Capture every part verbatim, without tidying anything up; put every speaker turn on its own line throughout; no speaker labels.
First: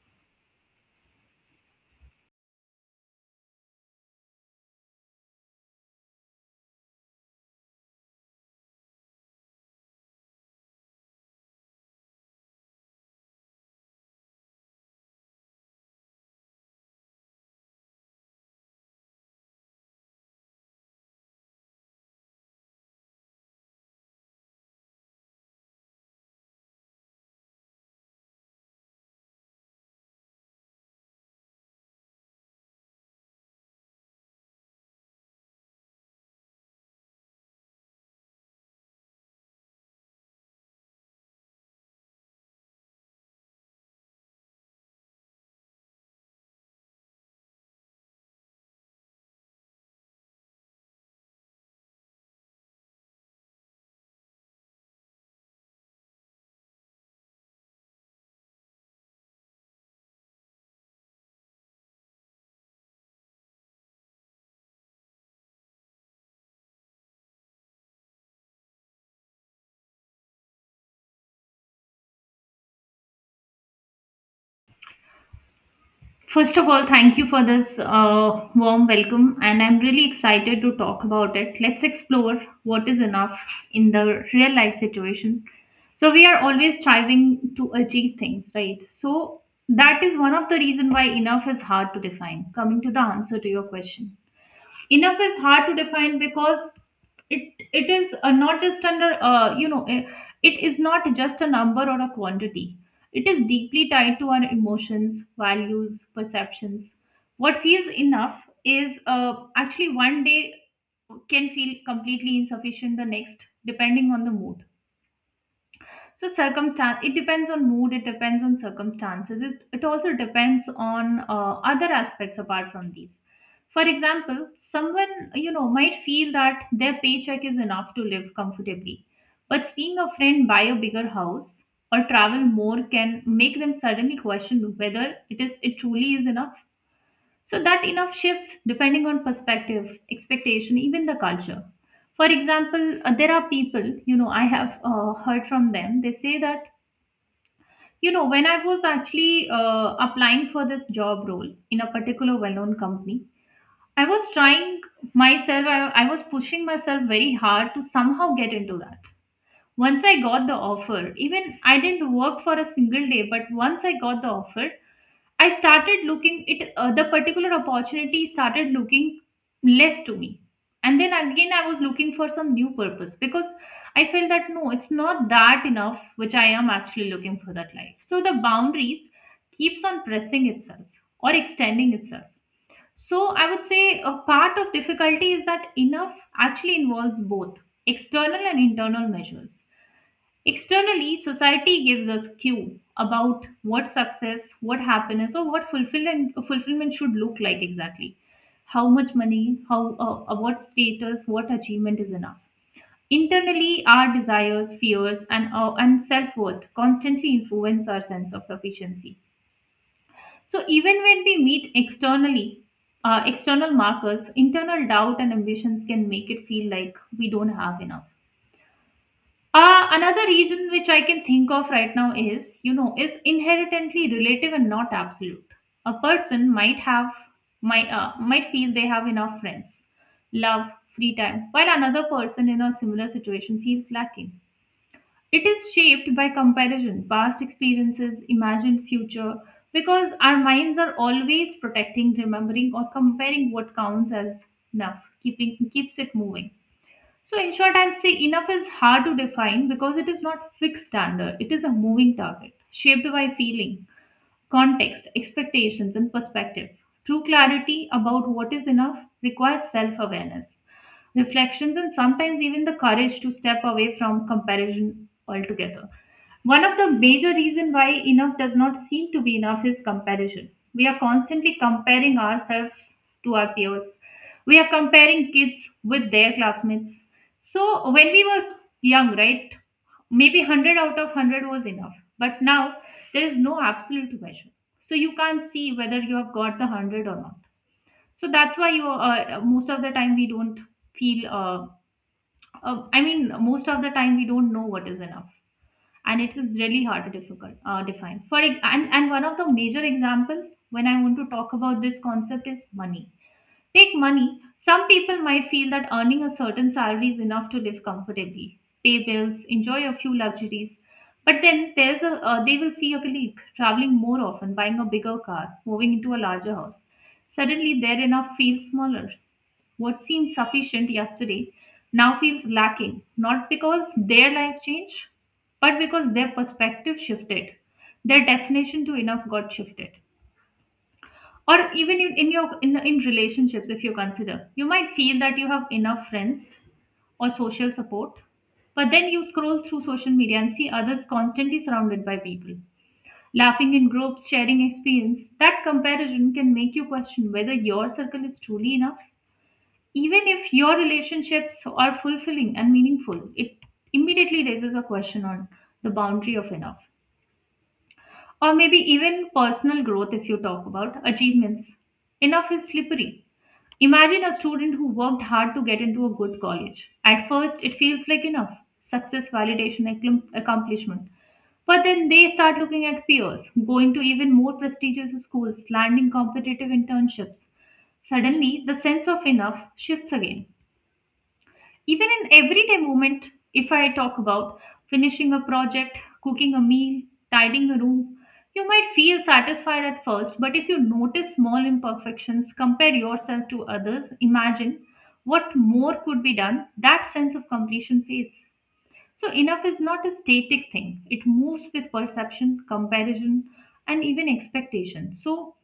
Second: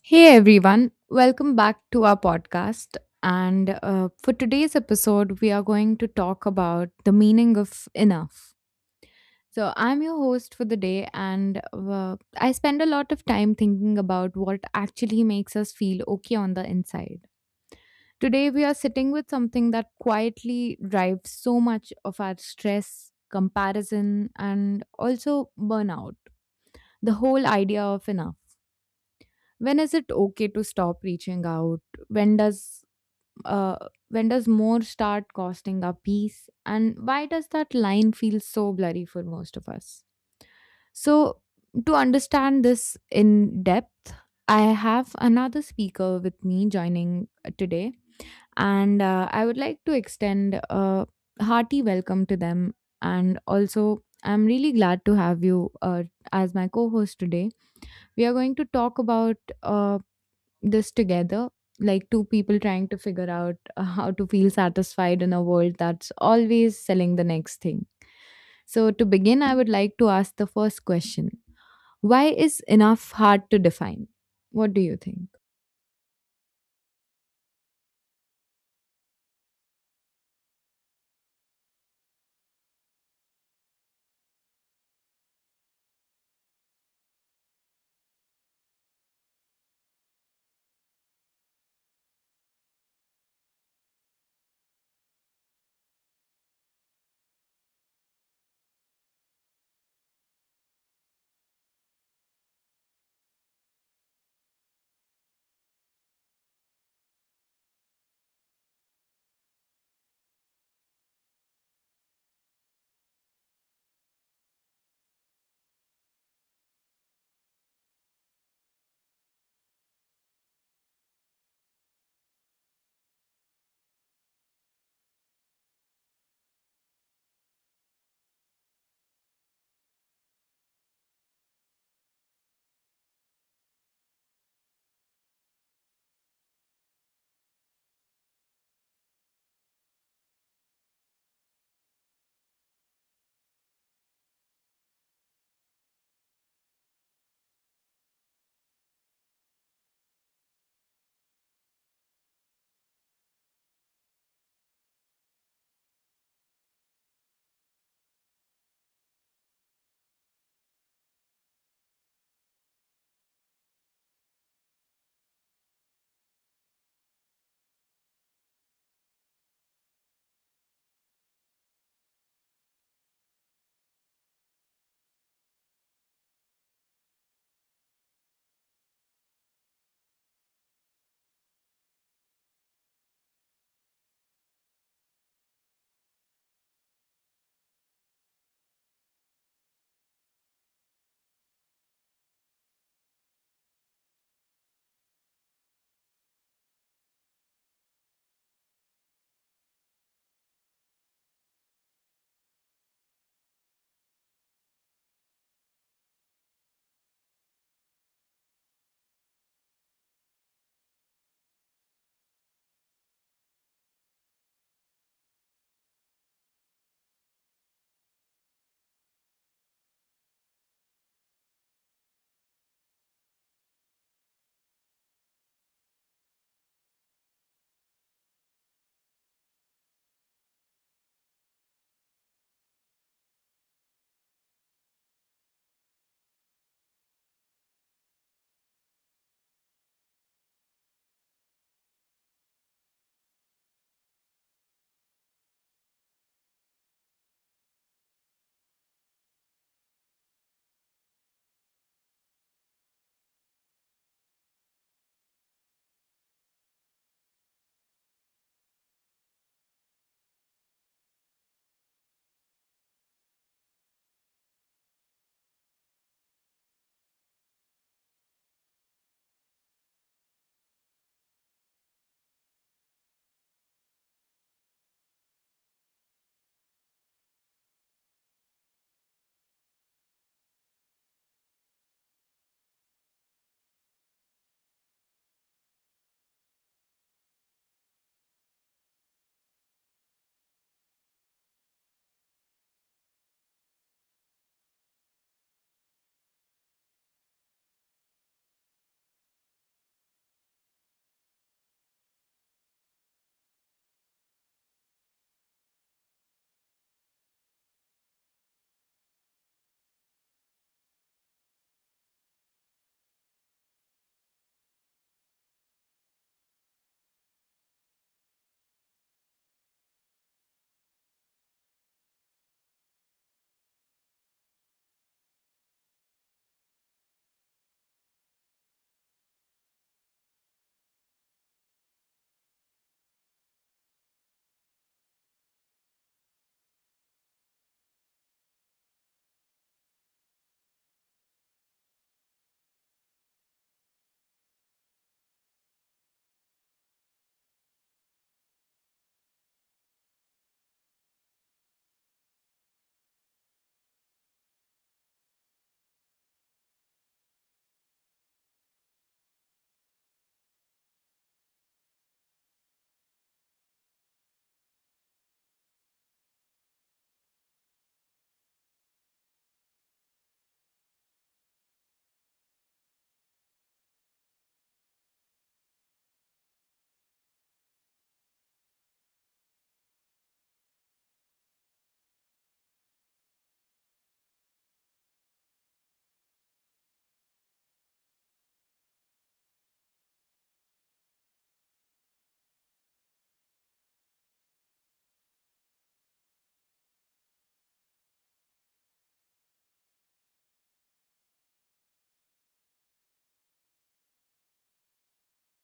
Hey everyone, welcome back to our podcast. And uh, For today's episode, we are going to talk about the meaning of enough. So, I'm your host for the day, and uh, I spend a lot of time thinking about what actually makes us feel okay on the inside. Today, we are sitting with something that quietly drives so much of our stress, comparison, and also burnout, the whole idea of enough. When is it okay to stop reaching out? when does uh, when does more start costing a piece, and why does that line feel so blurry for most of us? So, to understand this in depth, I have another speaker with me joining uh, today, and uh, I would like to extend a hearty welcome to them. And also, I'm really glad to have you uh, as my co-host today. We are going to talk about a this together, like two people trying to figure out uh, how to feel satisfied in a world that's always selling the next thing. So, to begin, I would like to ask the first question: why is enough hard to define? What do you think?
First of all, thank you for this uh, warm welcome, and I'm really excited to talk about it. Let's explore what is enough in the real life situation. So we are always striving to achieve things, right? So that is one of the reason why enough is hard to define. Coming to the answer to your question, enough is hard to define because it it is uh, not just under uh, you know eh, it is not just a number or a quantity, it is deeply tied to our emotions, values, perceptions. What feels enough is uh, actually one day can feel completely insufficient the next depending on the mood. So circumstance, it depends on mood, it depends on circumstances, it, it also depends on uh, other aspects apart from these. For example, someone, you know, might feel that their paycheck is enough to live comfortably, but seeing a friend buy a bigger house or travel more can make them suddenly question whether it is it truly is enough. So that enough shifts depending on perspective, expectation, even the culture. For example, uh, there are people, you know, I have uh, heard from them, they say that, you know, when I was actually uh, applying for this job role in a particular well known company, I was trying myself, I, I was pushing myself very hard to somehow get into that. Once I got the offer, even I didn't work for a single day, but once I got the offer, I started looking it uh, the particular opportunity started looking less to me. And then again I was looking for some new purpose because I felt that no, it's not that enough which I am actually looking for that life. So the boundaries keeps on pressing itself or extending itself. So I would say a part of difficulty is that enough actually involves both external and internal measures. Externally, society gives us cue about what success, what happiness, or what fulfillment fulfillment should look like exactly. How much money, how uh, uh, what status, what achievement is enough. Internally, our desires, fears, and uh, and self worth constantly influence our sense of sufficiency. So even when we meet externally, uh, external markers, internal doubt and ambitions can make it feel like we don't have enough. Uh, another reason which I can think of right now is, you know, is inherently relative and not absolute. A person might have, might, uh, might feel they have enough friends, love, free time, while another person in a similar situation feels lacking. It is shaped by comparison, past experiences, imagined future, because our minds are always protecting, remembering, or comparing what counts as enough, keeping keeps it moving. So, in short, I'll say enough is hard to define because it is not fixed standard, it is a moving target shaped by feeling, context, expectations, and perspective. True clarity about what is enough requires self awareness, reflections, and sometimes even the courage to step away from comparison altogether. One of the major reasons why enough does not seem to be enough is comparison. We are constantly comparing ourselves to our peers. We are comparing kids with their classmates. So when we were young, right, maybe a hundred out of a hundred was enough. But now there is no absolute measure. So you can't see whether you have got the a hundred or not. So that's why you uh, most of the time we don't feel, uh, uh, I mean, most of the time we don't know what is enough. And it is really hard to difficult, uh, define. For ex- and, and one of the major example when I want to talk about this concept is money. Take money. Some people might feel that earning a certain salary is enough to live comfortably, pay bills, enjoy a few luxuries. But then there's a uh, they will see a colleague traveling more often, buying a bigger car, moving into a larger house. Suddenly, their enough feels smaller. What seemed sufficient yesterday now feels lacking, not because their life changed, but because their perspective shifted. Their definition to enough got shifted. Or even in, in your in, in relationships, if you consider, you might feel that you have enough friends or social support, but then you scroll through social media and see others constantly surrounded by people, laughing in groups, sharing experience, that comparison can make you question whether your circle is truly enough, even if your relationships are fulfilling and meaningful. It immediately raises a question on the boundary of enough, or maybe even personal growth. If you talk about achievements, enough is slippery. Imagine a student who worked hard to get into a good college. At first, it feels like enough, success, validation, accom- accomplishment. But then they start looking at peers, going to even more prestigious schools, landing competitive internships. Suddenly, the sense of enough shifts again. Even in everyday moment, if I talk about finishing a project, cooking a meal, tidying a room, you might feel satisfied at first, but if you notice small imperfections, compare yourself to others, imagine what more could be done, that sense of completion fades. So, enough is not a static thing, it moves with perception, comparison, and even expectation. So,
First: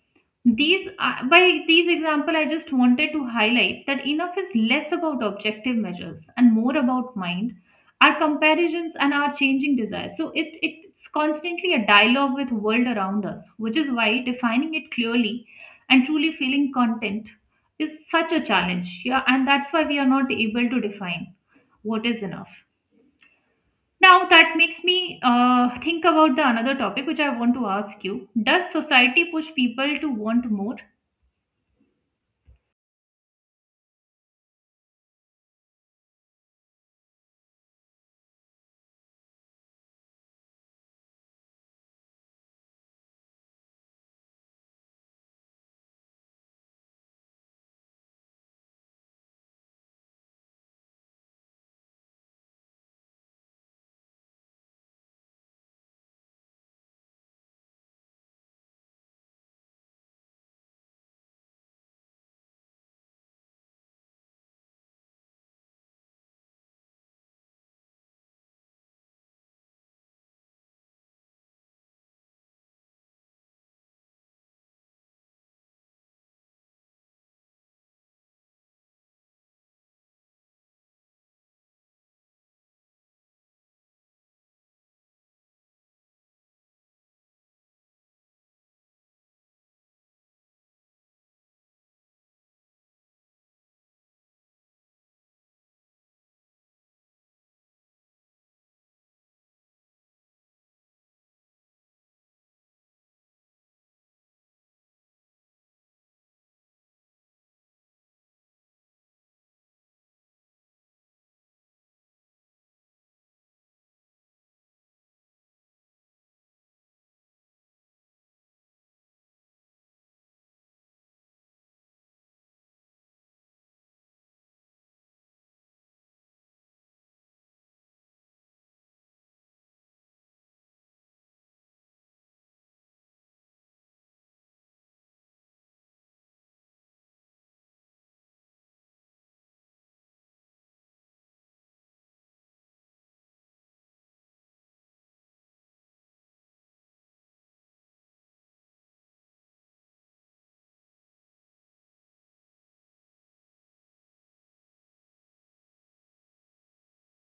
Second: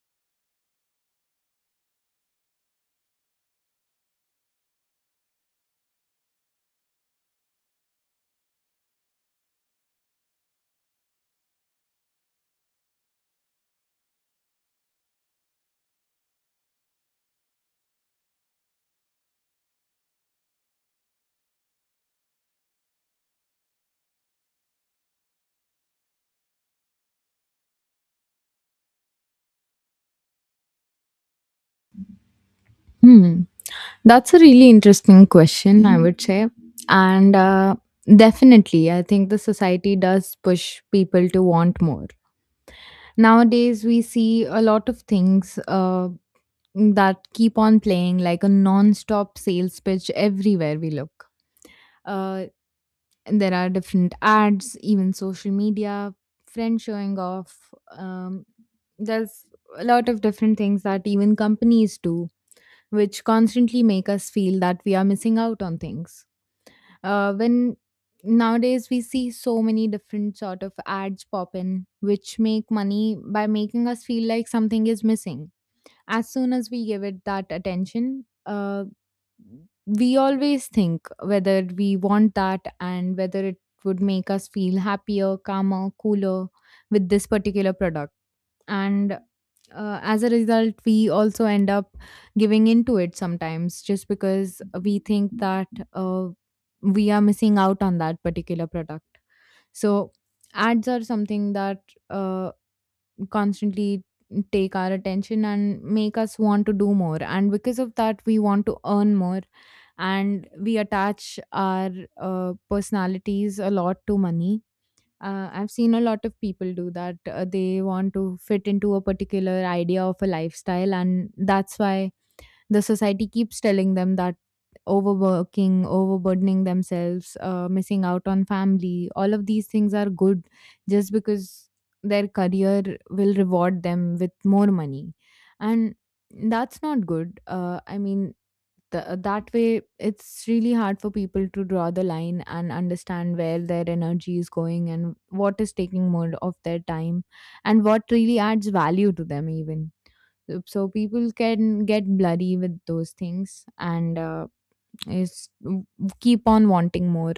these are, by these example, I just wanted to highlight that enough is less about objective measures and more about mind, our comparisons and our changing desires. So it it's constantly a dialogue with world around us, which is why defining it clearly and truly feeling content is such a challenge. Yeah, and that's why we are not able to define what is enough. Now that makes me uh, think about the another topic which I want to ask you. Does society push people to want more?
Hmm That's a really interesting question, I would say. And uh, definitely, I think the society does push people to want more. Nowadays we see a lot of things uh, that keep on playing like a non-stop sales pitch everywhere we look. Uh, there are different ads, even social media, friends showing off. Um, there's a lot of different things that even companies do, which constantly make us feel that we are missing out on things. Uh, when nowadays we see so many different sort of ads pop in, which make money by making us feel like something is missing as soon as we give it that attention, uh, we always think whether we want that and whether it would make us feel happier, calmer, cooler with this particular product. And uh, as a result, we also end up giving into it sometimes just because we think that uh, we are missing out on that particular product. So, ads are something that uh, constantly take our attention and make us want to do more, and because of that we want to earn more and we attach our uh, personalities a lot to money. uh, I've seen a lot of people do that. Uh, they want to fit into a particular idea of a lifestyle, and that's why the society keeps telling them that overworking, overburdening themselves, uh, missing out on family, all of these things are good just because their career will reward them with more money. And that's not good. Uh, I mean, Th- that way, it's really hard for people to draw the line and understand where their energy is going and what is taking more of their time and what really adds value to them, even. Yep, so people can get bloody with those things, and uh, is keep on wanting more.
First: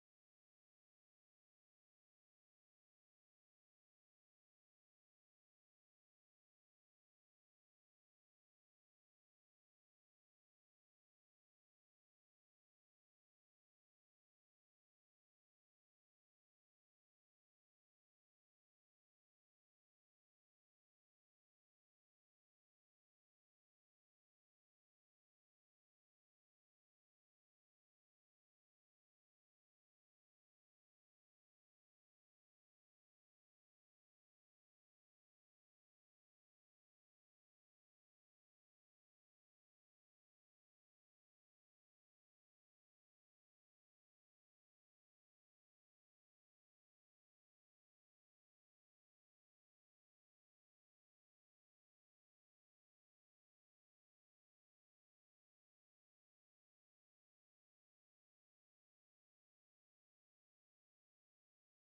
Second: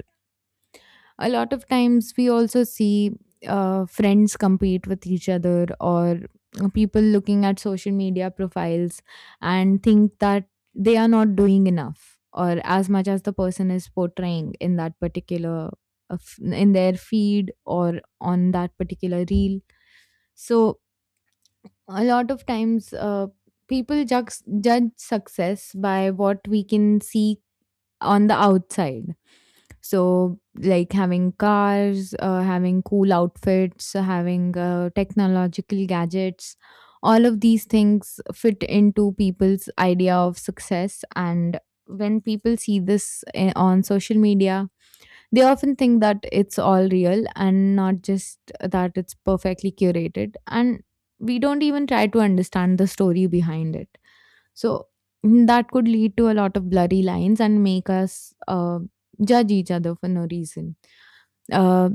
A lot of times we also see uh, friends compete with each other, or uh, people looking at social media profiles and think that they are not doing enough or as much as the person is portraying in that particular of- in their feed, or on that particular reel. So, a lot of times uh, people judge, judge success by what we can see on the outside. So, like having cars, uh, having cool outfits, having uh, technological gadgets, all of these things fit into people's idea of success. And when people see this eh, on social media, they often think that it's all real and not just that it's perfectly curated. And we don't even try to understand the story behind it. So, mm, that could lead to a lot of blurry lines and make us uh, judge each other for no reason. Uh,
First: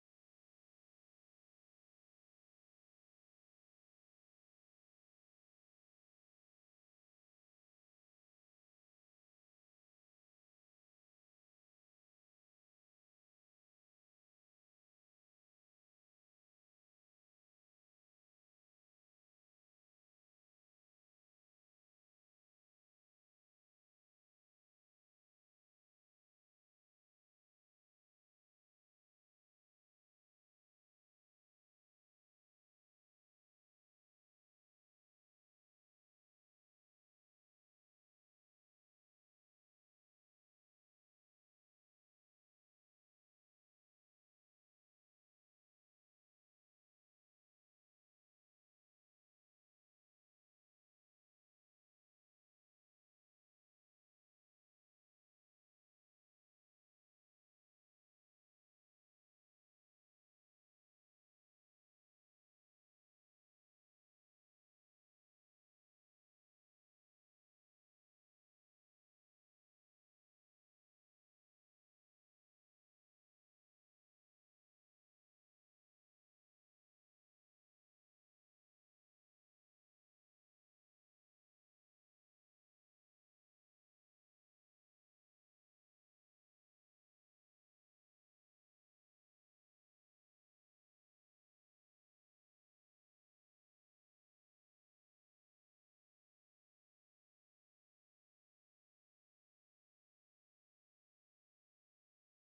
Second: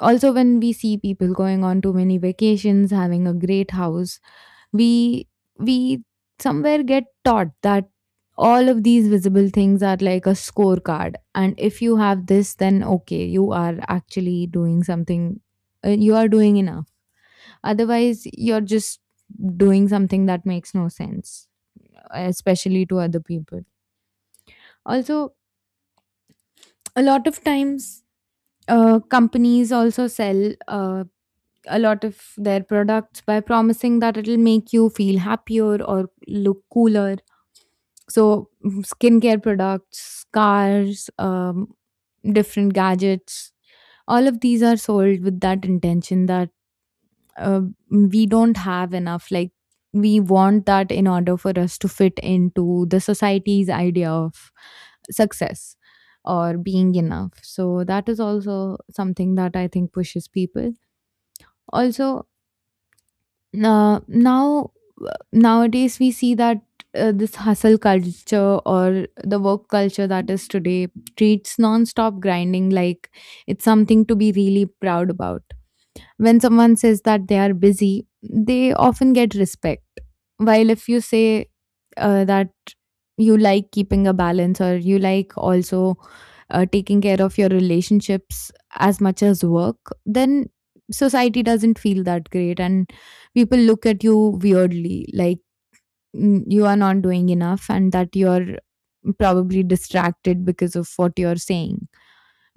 also, when we see people going on too many vacations, having a great house, we we somewhere get taught that all of these visible things are like a scorecard, and if you have this, then okay, you are actually doing something. Uh, you are doing enough. Otherwise, you're just doing something that makes no sense, uh, especially to other people. Also, a lot of times, uh, companies also sell uh, a lot of their products by promising that it'll make you feel happier or look cooler. So, mm, skincare products, cars, um, different gadgets, all of these are sold with that intention, that uh, we don't have enough, like we want that in order for us to fit into the society's idea of success or being enough. So that is also something that I think pushes people. Also, uh, now nowadays we see that uh, this hustle culture, or the work culture that is today, treats non-stop grinding like it's something to be really proud about. When someone says that they are busy, they often get respect. While if you say uh, that you like keeping a balance, or you like also uh, taking care of your relationships as much as work, then society doesn't feel that great, and people look at you weirdly like, mm, you are not doing enough and that you're probably distracted because of what you're saying.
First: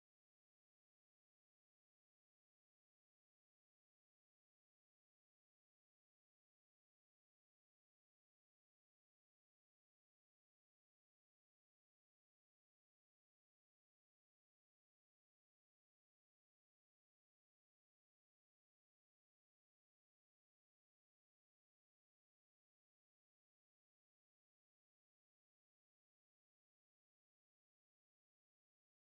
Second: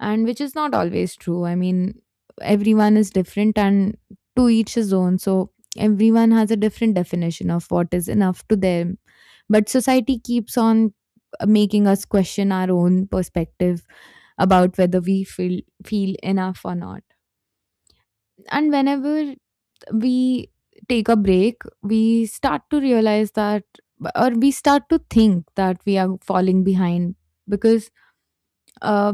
And which is not always true. I mean, everyone is different, and to each his own. So everyone has a different definition of what is enough to them. But society keeps on uh, making us question our own perspective about whether we feel feel enough or not. And whenever we take a break, we start to realize that, or we start to think, that we are falling behind because uh,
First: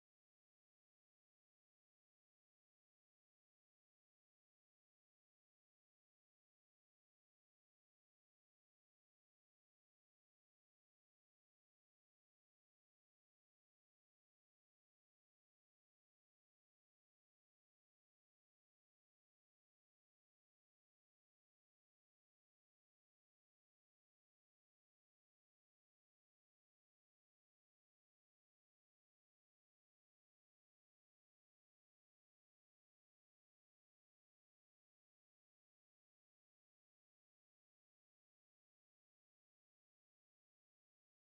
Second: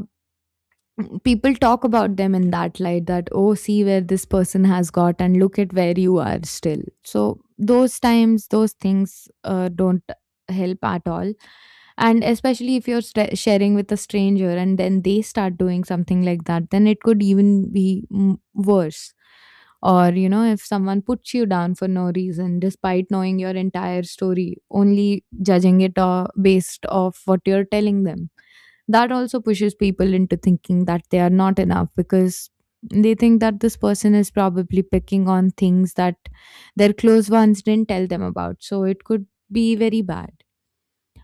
people talk about them in that light, that, oh, see where this person has got and look at where you are still. So those times, those things uh, don't help at all. And especially if you're st- sharing with a stranger and then they start doing something like that, then it could even be, mm, worse. Or you know, if someone puts you down for no reason despite knowing your entire story, only judging it uh, based off what you're telling them, that also pushes people into thinking that they are not enough, because they think that this person is probably picking on things that their close ones didn't tell them about. So it could be very bad.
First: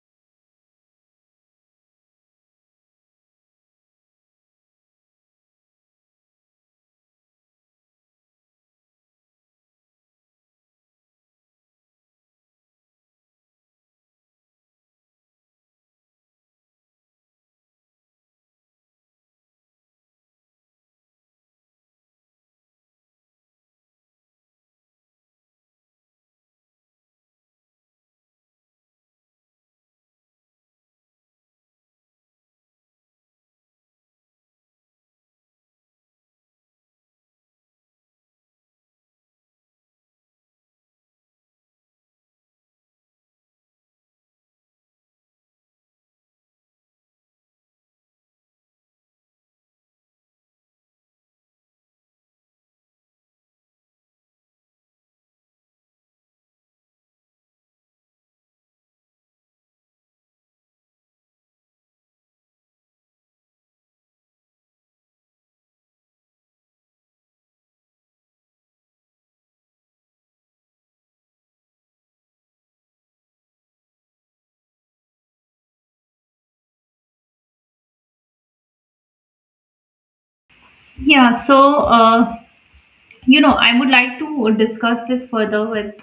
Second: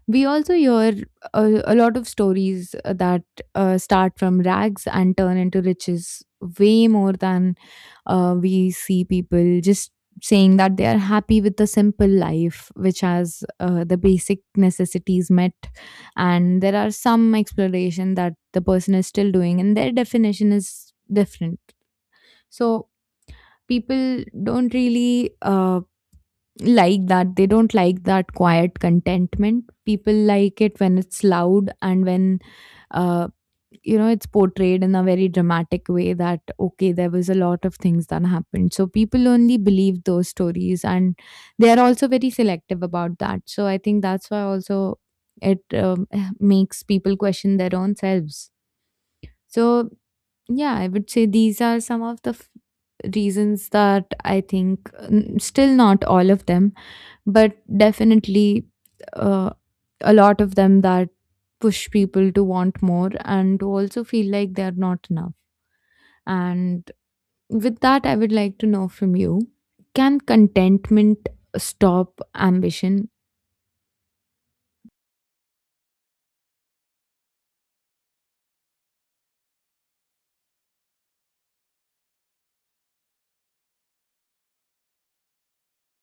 We also hear a, a lot of stories uh, that uh, start from rags and turn into riches, way more than uh, we see people just saying that they are happy with the simple life, which has uh, the basic necessities met, and there are some exploration that the person is still doing and their definition is different. So people don't really uh, like that. They don't like that quiet contentment. People like it when it's loud, and when, uh, you know, it's portrayed in a very dramatic way that, okay, there was a lot of things that happened. So people only believe those stories, and they are also very selective about that. So I think that's why also it, um, makes people question their own selves. So, yeah, I would say these are some of the f- reasons that I think, n- still not all of them, but definitely uh, a lot of them, that push people to want more and to also feel like they're not enough. And with that, I would like to know from you, can contentment stop ambition?
Yeah, so uh, you know, I would like to discuss this further with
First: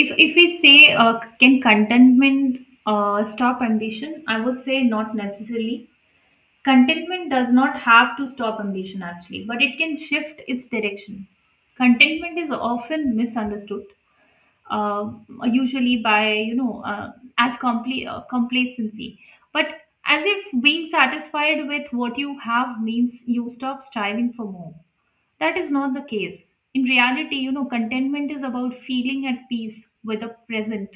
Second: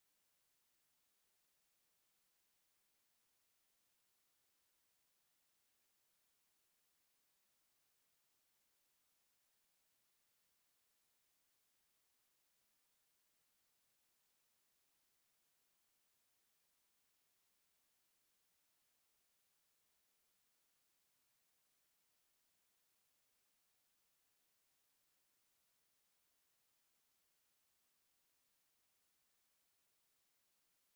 if if we say uh, can contentment uh, stop ambition, I would say not necessarily. Contentment does not have to stop ambition actually, but it can shift its direction. Contentment is often misunderstood, uh, usually by you know uh, as compl- uh, complacency, but as if being satisfied with what you have means you stop striving for more. That is not the case. In reality, you know, contentment is about feeling at peace with the present,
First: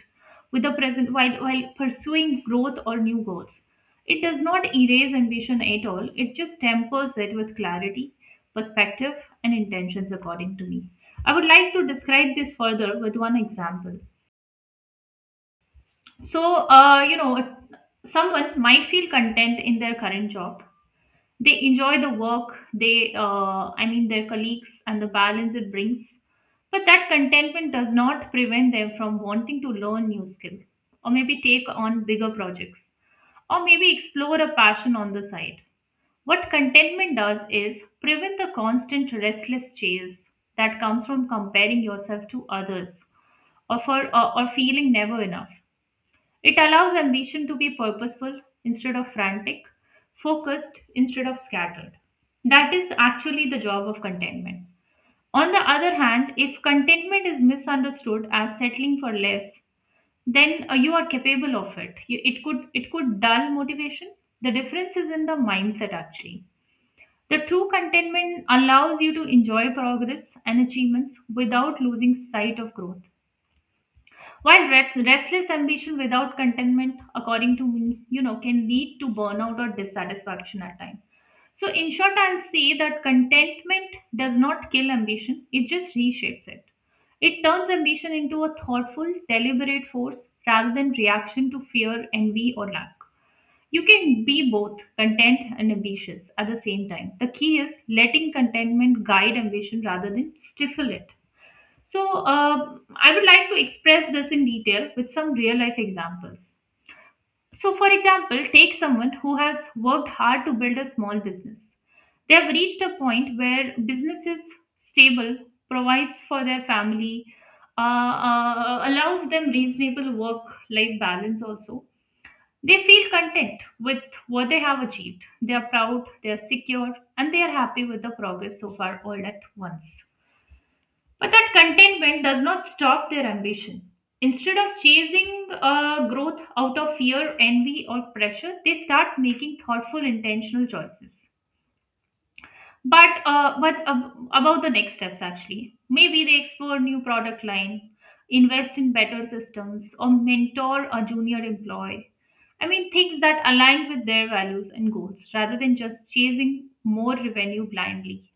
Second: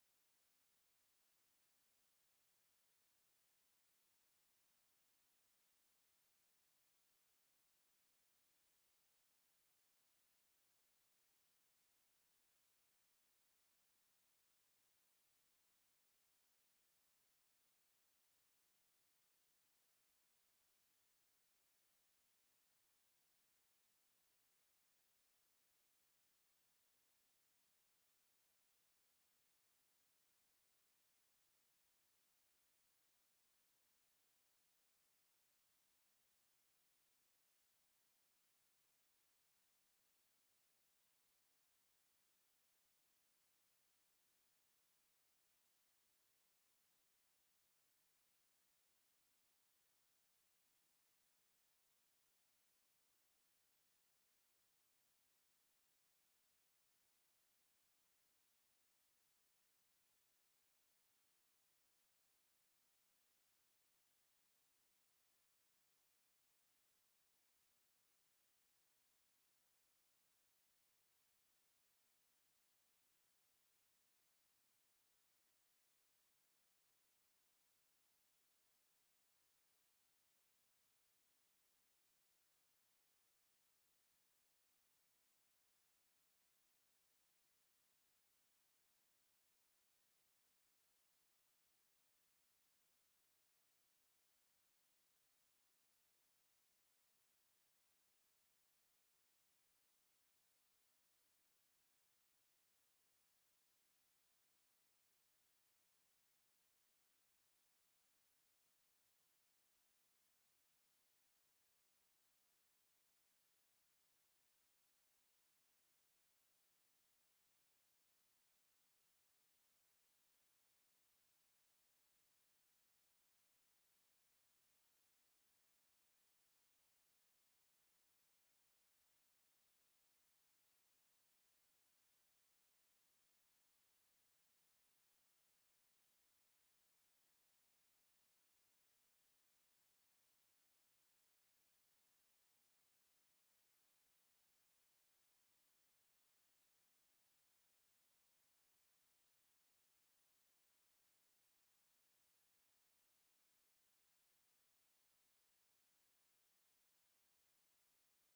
with the present while while pursuing growth or new goals. It does not erase ambition at all. It just tempers it with clarity, perspective, and intentions according to me. I would like to describe this further with one example. So, uh, you know, someone might feel content in their current job, they enjoy the work, they, uh, I mean, their colleagues and the balance it brings. But that contentment does not prevent them from wanting to learn new skill or maybe take on bigger projects or maybe explore a passion on the side. What contentment does is prevent the constant restless chase that comes from comparing yourself to others or for or, or feeling never enough. It allows ambition to be purposeful instead of frantic, focused instead of scattered. That is actually the job of contentment. On the other hand, if contentment is misunderstood as settling for less, then uh, you are capable of it. You- It could it could dull motivation. The difference is in the mindset actually. The true contentment allows you to enjoy progress and achievements without losing sight of growth. While rest- restless ambition without contentment, according to me, you know, can lead to burnout or dissatisfaction at times. So, in short, I'll say that contentment does not kill ambition; it just reshapes it. It turns ambition into a thoughtful, deliberate force rather than reaction to fear, envy, or lack. You can be both content and ambitious at the same time. The key is letting contentment guide ambition rather than stifle it. So, uh, I would like to express this in detail with some real life examples. So, for example, take someone who has worked hard to build a small business. They have reached a point where business is stable, provides for their family, uh, uh, allows them reasonable work life balance also. They feel content with what they have achieved. They are proud, they are secure, and they are happy with the progress so far all at once. But that contentment does not stop their ambition. Instead of chasing uh, growth out of fear, envy, or pressure, they start making thoughtful, intentional choices. But uh, but ab- about the next steps, actually, maybe they explore new product line, invest in better systems, or mentor a junior employee. I mean, things that align with their values and goals, rather than just chasing more revenue blindly.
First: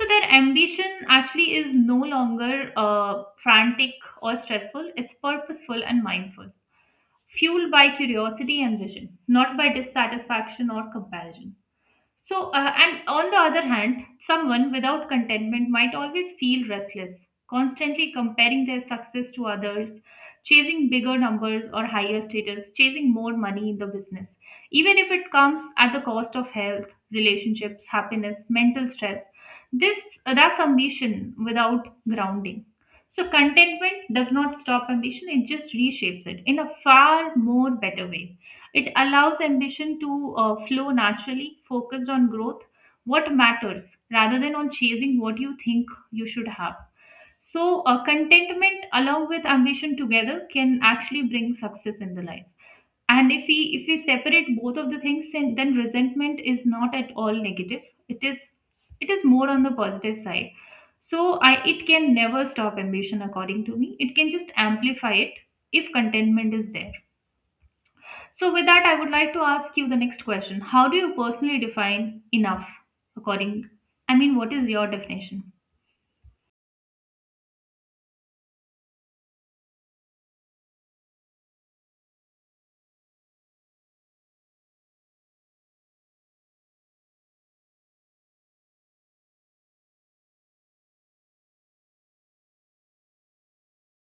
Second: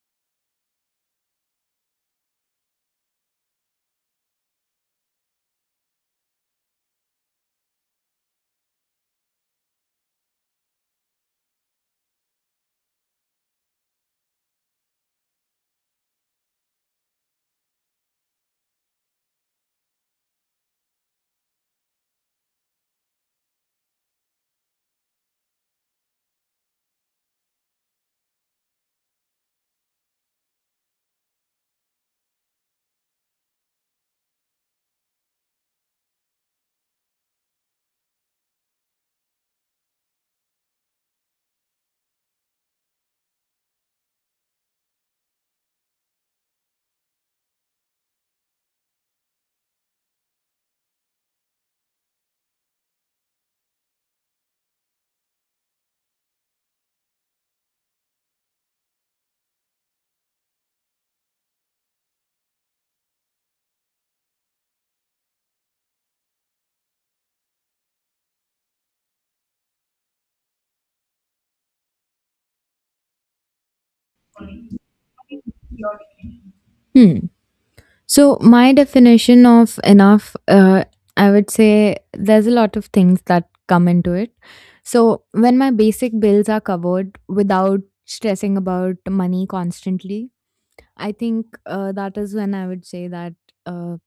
So their ambition actually is no longer uh, frantic or stressful, it's purposeful and mindful, fueled by curiosity and vision, not by dissatisfaction or comparison. So, uh, and on the other hand, someone without contentment might always feel restless, constantly comparing their success to others, chasing bigger numbers or higher status, chasing more money in the business, even if it comes at the cost of health, relationships, happiness, mental stress. This That's ambition without grounding. So contentment does not stop ambition; it just reshapes it in a far more better way. It allows ambition to uh, flow naturally, focused on growth, what matters, rather than on chasing what you think you should have. So, uh, contentment along with ambition together can actually bring success in the life. And if we if we separate both of the things, then then resentment is not at all negative. It is it is more on the positive side. So, I it can never stop ambition, according to me. It can just amplify it if contentment is there. So, with that, I would like to ask you the next question. How do you personally define enough? According, I mean, what is your definition?
Hmm. So, my definition of enough, uh, I would say there's a lot of things that come into it. So, when my basic bills are covered without stressing about money constantly, I think uh, that is when I would say that, uh,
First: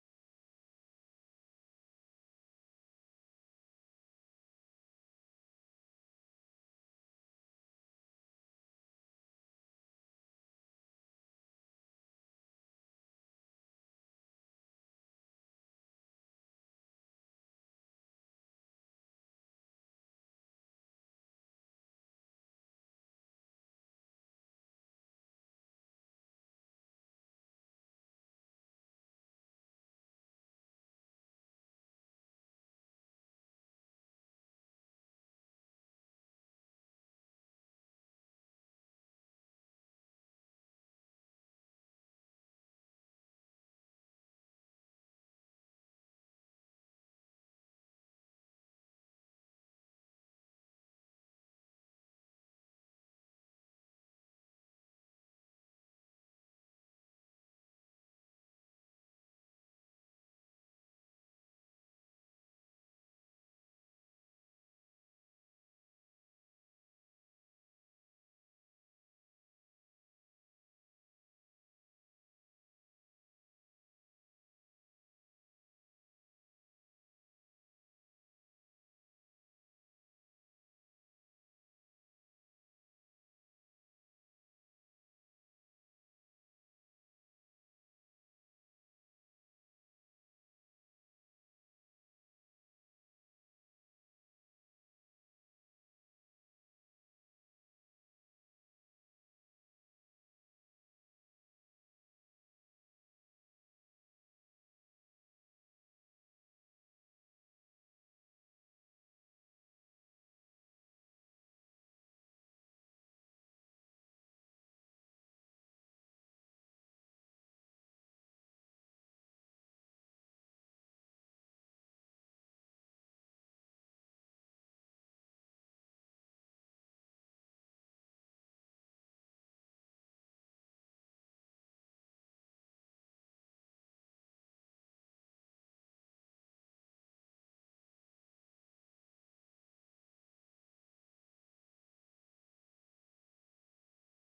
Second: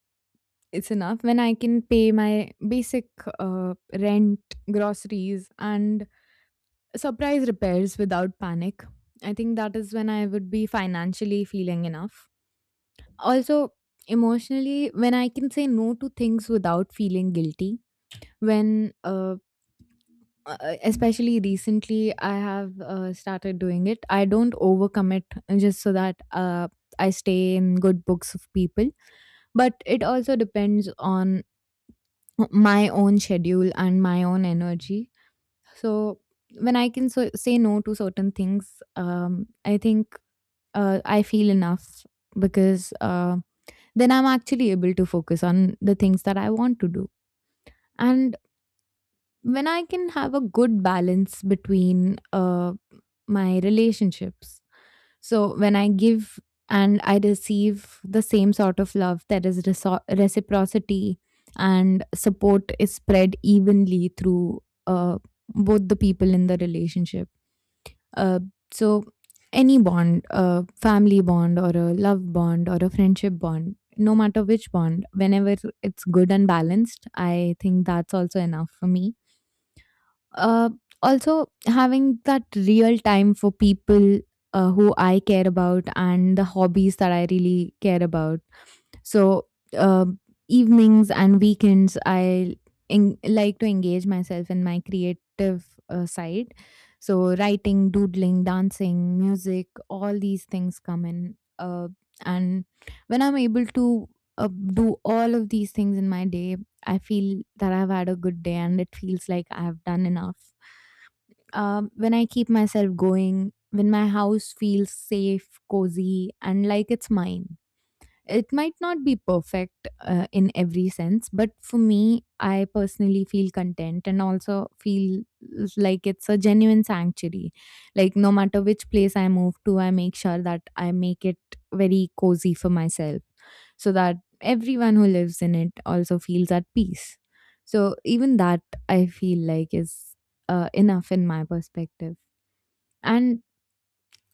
it's enough when I can pay my basic uh, rent, groceries, and surprise repairs without panic. I think that is when I would be financially feeling enough. Also, emotionally, when I can say no to things without feeling guilty. When uh, uh, uh, especially recently, I have uh, started doing it, I don't overcommit just so that uh, I stay in good books of people. But it also depends on my own schedule and my own energy. So when I can so- say no to certain things, um, I think uh, I feel enough, because uh, then I'm actually able to focus on the things that I want to do. And when I can have a good balance between uh, my relationships. So when I give and I receive the same sort of love, there is reso- reciprocity and support is spread evenly through uh, both the people in the relationship. Uh, so any bond, a family bond or a love bond or a friendship bond, no matter which bond, whenever it's good and balanced, I think that's also enough for me. Uh, also, having that real time for people uh, who I care about, and the hobbies that I really care about. So, uh, evenings and weekends, I en- like to engage myself in my creative uh, side. So, writing, doodling, dancing, music, all these things come in. Uh, and when I'm able to uh, do all of these things in my day, I feel that I've had a good day and it feels like I've done enough. Um, when I keep myself going, when my house feels safe, cozy, and like it's mine. It might not be perfect uh, in every sense, but for me, I personally feel content and also feel like it's a genuine sanctuary. Like, no matter which place I move to, I make sure that I make it very cozy for myself so that everyone who lives in it also feels at peace. So even that I feel like is uh, enough in my perspective. And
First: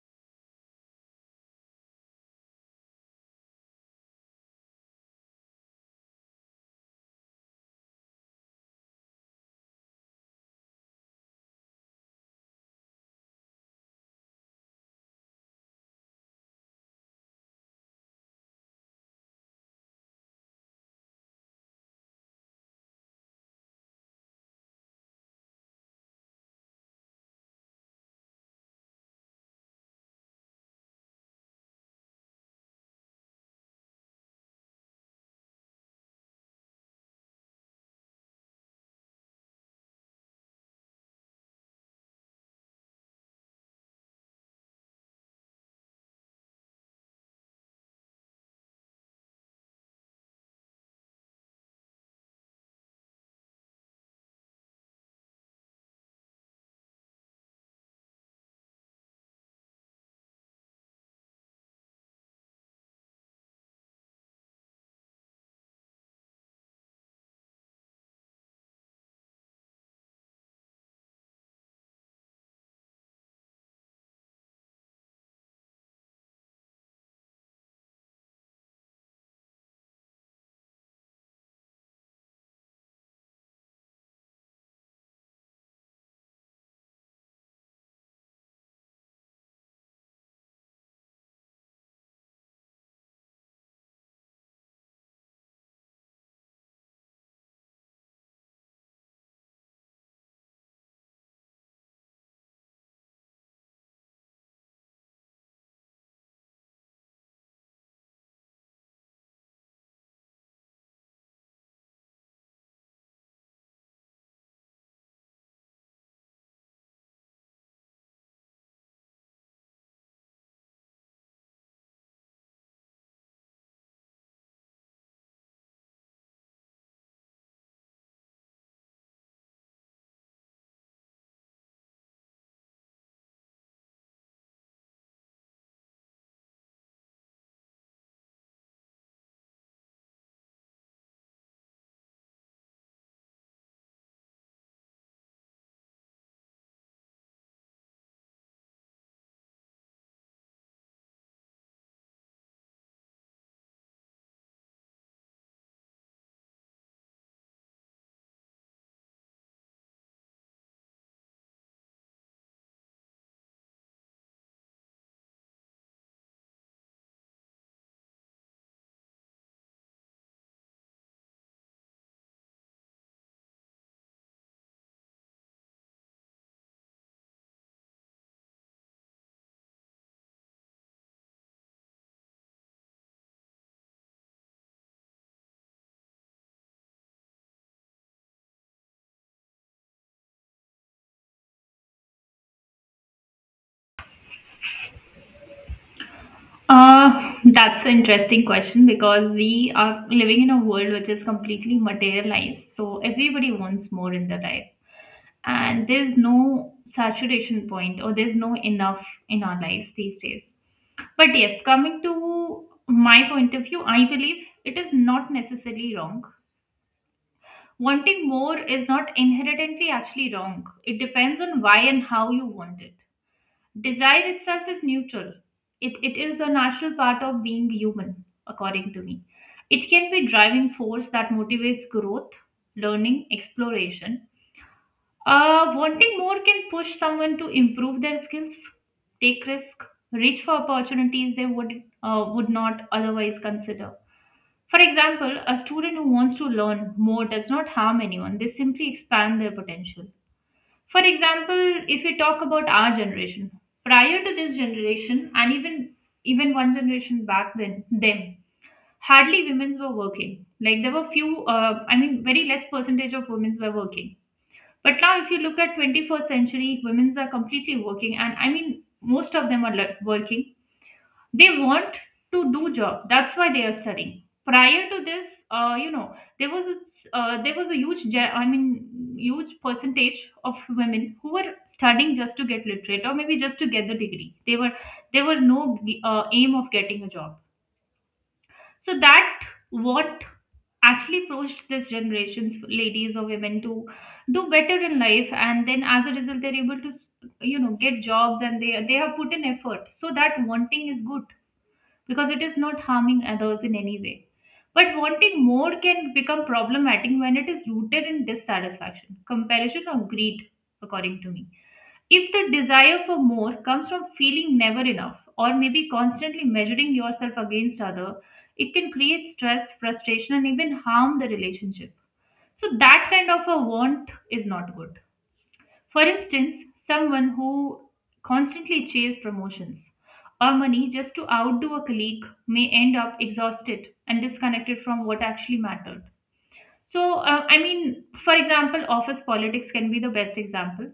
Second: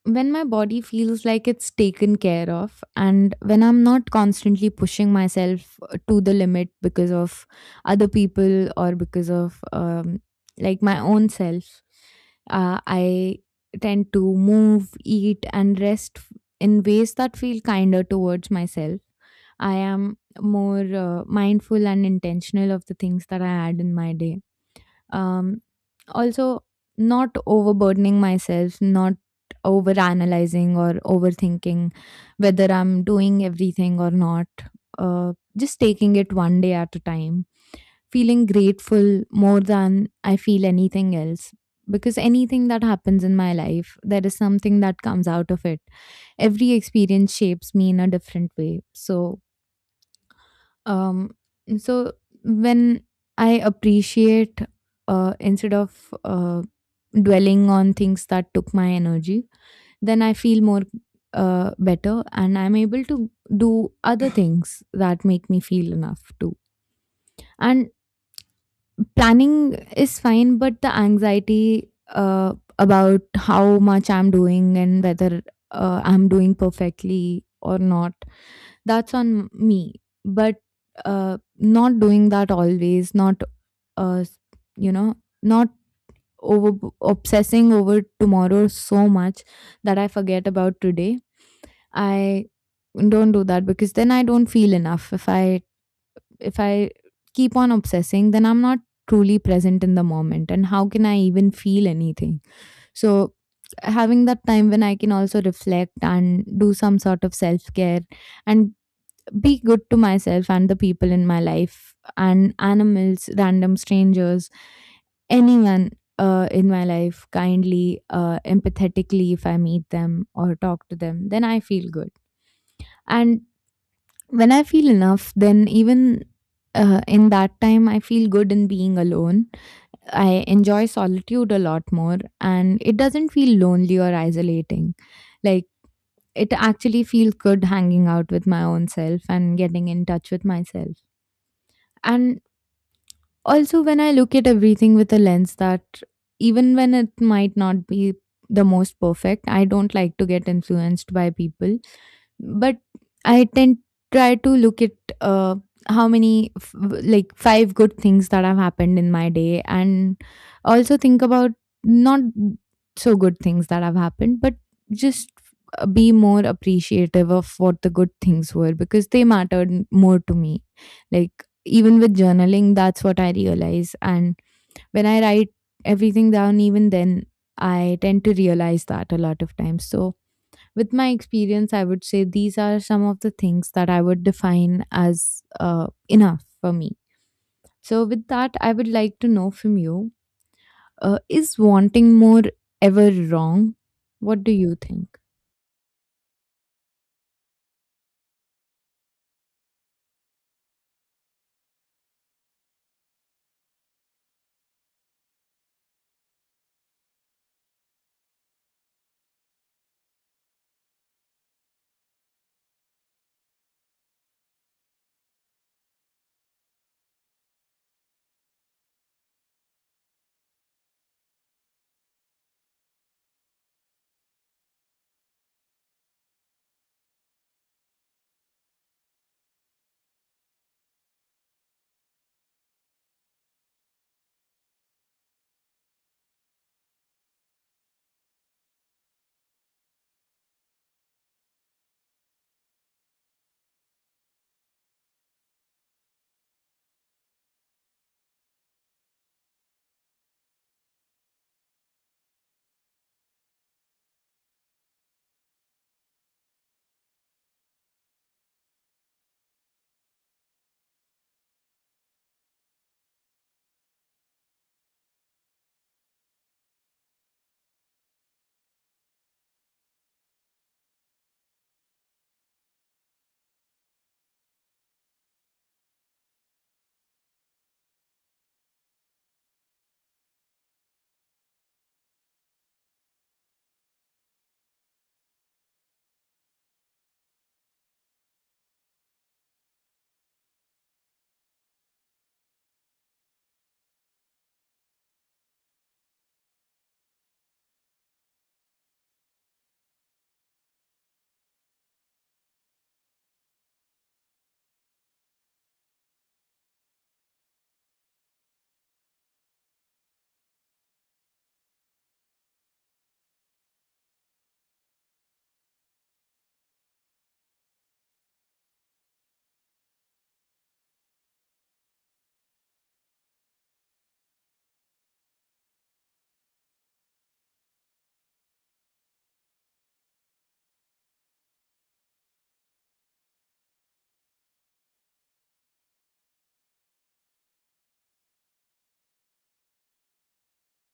when my body feels like it's taken care of, and when I'm not constantly pushing myself uh, to the limit because of other people or because of um, like my own self, uh, I tend to move, eat, and rest f- in ways that feel kinder towards myself. I am more uh, mindful and intentional of the things that I add in my day. Um, also, not overburdening myself, not over analyzing or overthinking whether I'm doing everything or not. Uh, just taking it one day at a time, feeling grateful more than I feel anything else. Because anything that happens in my life, there is something that comes out of it. Every experience shapes me in a different way, so um, so when I appreciate, uh, instead of uh, dwelling on things that took my energy, then I feel more uh, better and I'm able to do other things that make me feel enough too. And planning is fine, but the anxiety uh, about how much I'm doing and whether uh, I'm doing perfectly or not, that's on me. But uh, not doing that always, not uh, s- you know not over obsessing over tomorrow so much that I forget about today. I don't do that because then I don't feel enough. If I if i keep on obsessing, then I'm not truly present in the moment, and how can I even feel anything? So having that time when I can also reflect and do some sort of self care and be good to myself and the people in my life and animals, random strangers, anyone uh, in my life, kindly, uh, empathetically, if I meet them or talk to them, then I feel good. And when I feel enough, then even uh, in that time I feel good in being alone. I enjoy solitude a lot more and it doesn't feel lonely or isolating. Like, it actually feels good hanging out with my own self and getting in touch with myself. And also, when I look at everything with a lens that even when it might not be the most perfect, I don't like to get influenced by people. But I tend try to look at uh, how many f- w- like five good things that have happened in my day, and also think about not so good things that have happened, but just uh, be more appreciative of what the good things were because they mattered more to me. Like, even with journaling, that's what I realize. And when I write everything down, even then, I tend to realize that a lot of times. So, with my experience, I would say these are some of the things that I would define as uh, enough for me. So, with that, I would like to know from you, uh, is wanting more ever wrong? What do you think?
Uh, that's an interesting question because we are living in a world which is completely materialized. So, everybody wants more in their life, and there's no saturation point or there's no enough in our lives these days. But yes, coming to my point of view, I believe it is not necessarily wrong. Wanting more is not inherently actually wrong. It depends on why and how you want it. Desire itself is neutral. It, it is a natural part of being human, according to me. It can be driving force that motivates growth, learning, exploration. Uh, wanting more can push someone to improve their skills, take risk, reach for opportunities they would uh, would not otherwise consider. For example, a student who wants to learn more does not harm anyone, they simply expand their potential. For example, if we talk about our generation, prior to this generation and even even one generation back then, them hardly women were working. Like there were few, uh, I mean, very less percentage of women were working. But now, if you look at twenty-first century, women are completely working, and I mean, most of them are le- working they want to do job, that's why they are studying prior to this uh, you know there was a, uh, there was a huge ge- I mean huge percentage of women who were studying just to get literate or maybe just to get the degree they were there were no uh, aim of getting a job so that what actually pushed this generations ladies or women to do better in life and then as a result they're able to you know get jobs and they they have put in effort so that wanting is good because it is not harming others in any way. But wanting more can become problematic when it is rooted in dissatisfaction, comparison, or greed, according to me. If the desire for more comes from feeling never enough, or maybe constantly measuring yourself against other, it can create stress, frustration, and even harm the relationship. So that kind of a want is not good. For instance, someone who constantly chases promotions or money just to outdo a colleague may end up exhausted and disconnected from what actually mattered. So, uh, I mean, for example, office politics can be the best example.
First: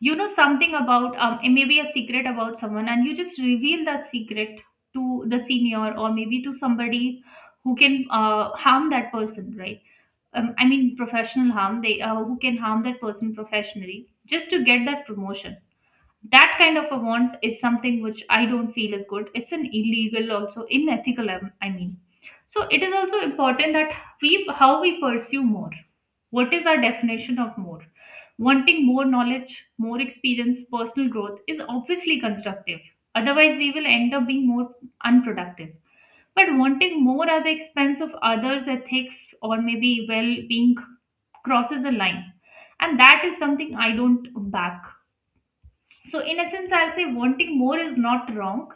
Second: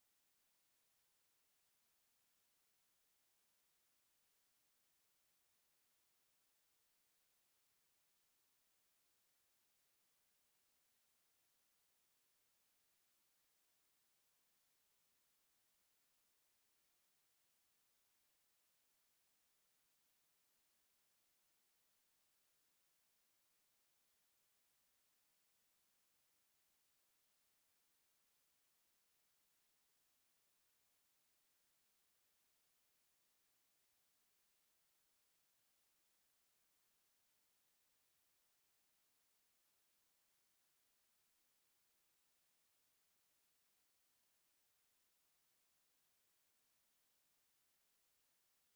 You know something about, um, maybe a secret about someone, and you just reveal that secret to the senior or maybe to somebody who can uh, harm that person, right? um, I mean, professional harm, they uh, who can harm that person professionally just to get that promotion. That kind of a want is something which I don't feel is good. It's an illegal, also unethical. um, I mean, so it is also important that we how we pursue more. What is our definition of more? Wanting more knowledge, more experience, personal growth is obviously constructive. Otherwise, we will end up being more unproductive, but wanting more at the expense of others' ethics or maybe well being crosses a line. And that is something I don't back. So, in essence, I'll say wanting more is not wrong.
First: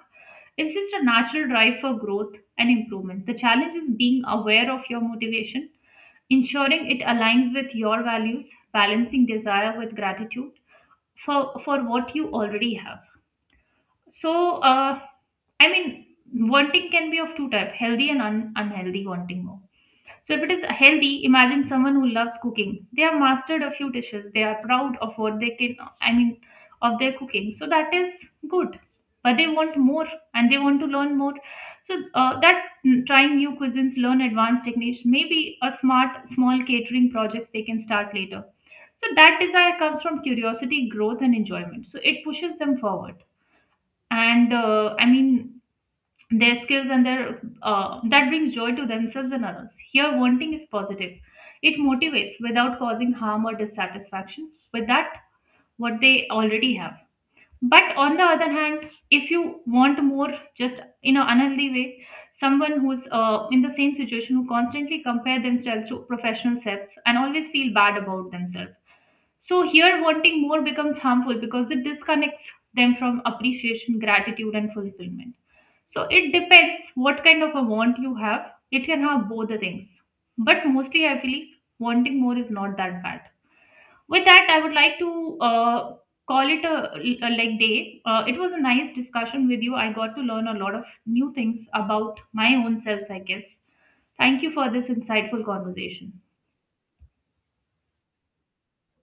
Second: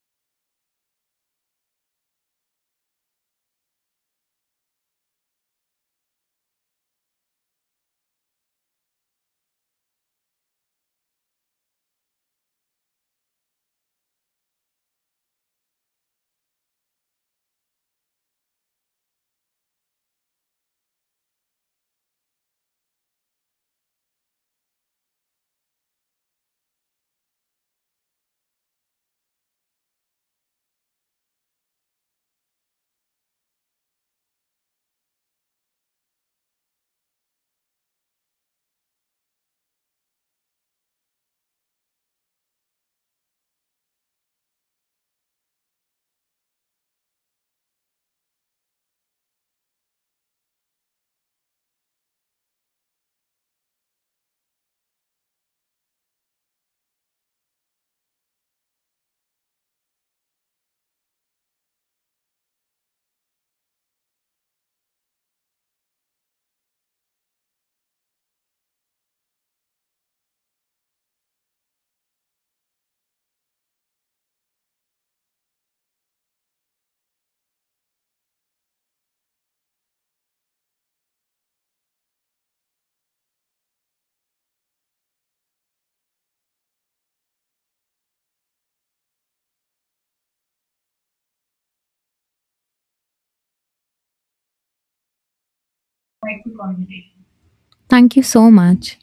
It's just a natural drive for growth and improvement. The challenge is being aware of your motivation, ensuring it aligns with your values, balancing desire with gratitude for, for what you already have. So, uh, I mean, wanting can be of two types, healthy and un- unhealthy wanting more. So if it is healthy, imagine someone who loves cooking. They have mastered a few dishes. They are proud of what they can, I mean, of their cooking. So that is good. But they want more and they want to learn more. So uh, that mm, trying new cuisines, learn advanced techniques, maybe a smart, small catering projects they can start later. So that desire comes from curiosity, growth, and enjoyment. So it pushes them forward. And uh, I mean, their skills and their uh, that brings joy to themselves and others, here wanting is positive, it motivates without causing harm or dissatisfaction with that what they already have. But on the other hand, if you want more just in an unhealthy way, someone who's uh, in the same situation who constantly compare themselves to professional sets and always feel bad about themselves, so here, wanting more becomes harmful because it disconnects them from appreciation, gratitude, and fulfillment. So it depends what kind of a want you have. It can have both the things, but mostly I feel wanting more is not that bad. With that, I would like to uh, call it a, a like day. Uh, it was a nice discussion with you. I got to learn a lot of new things about my own selves, I guess. Thank you for this insightful conversation.
Thank you so much.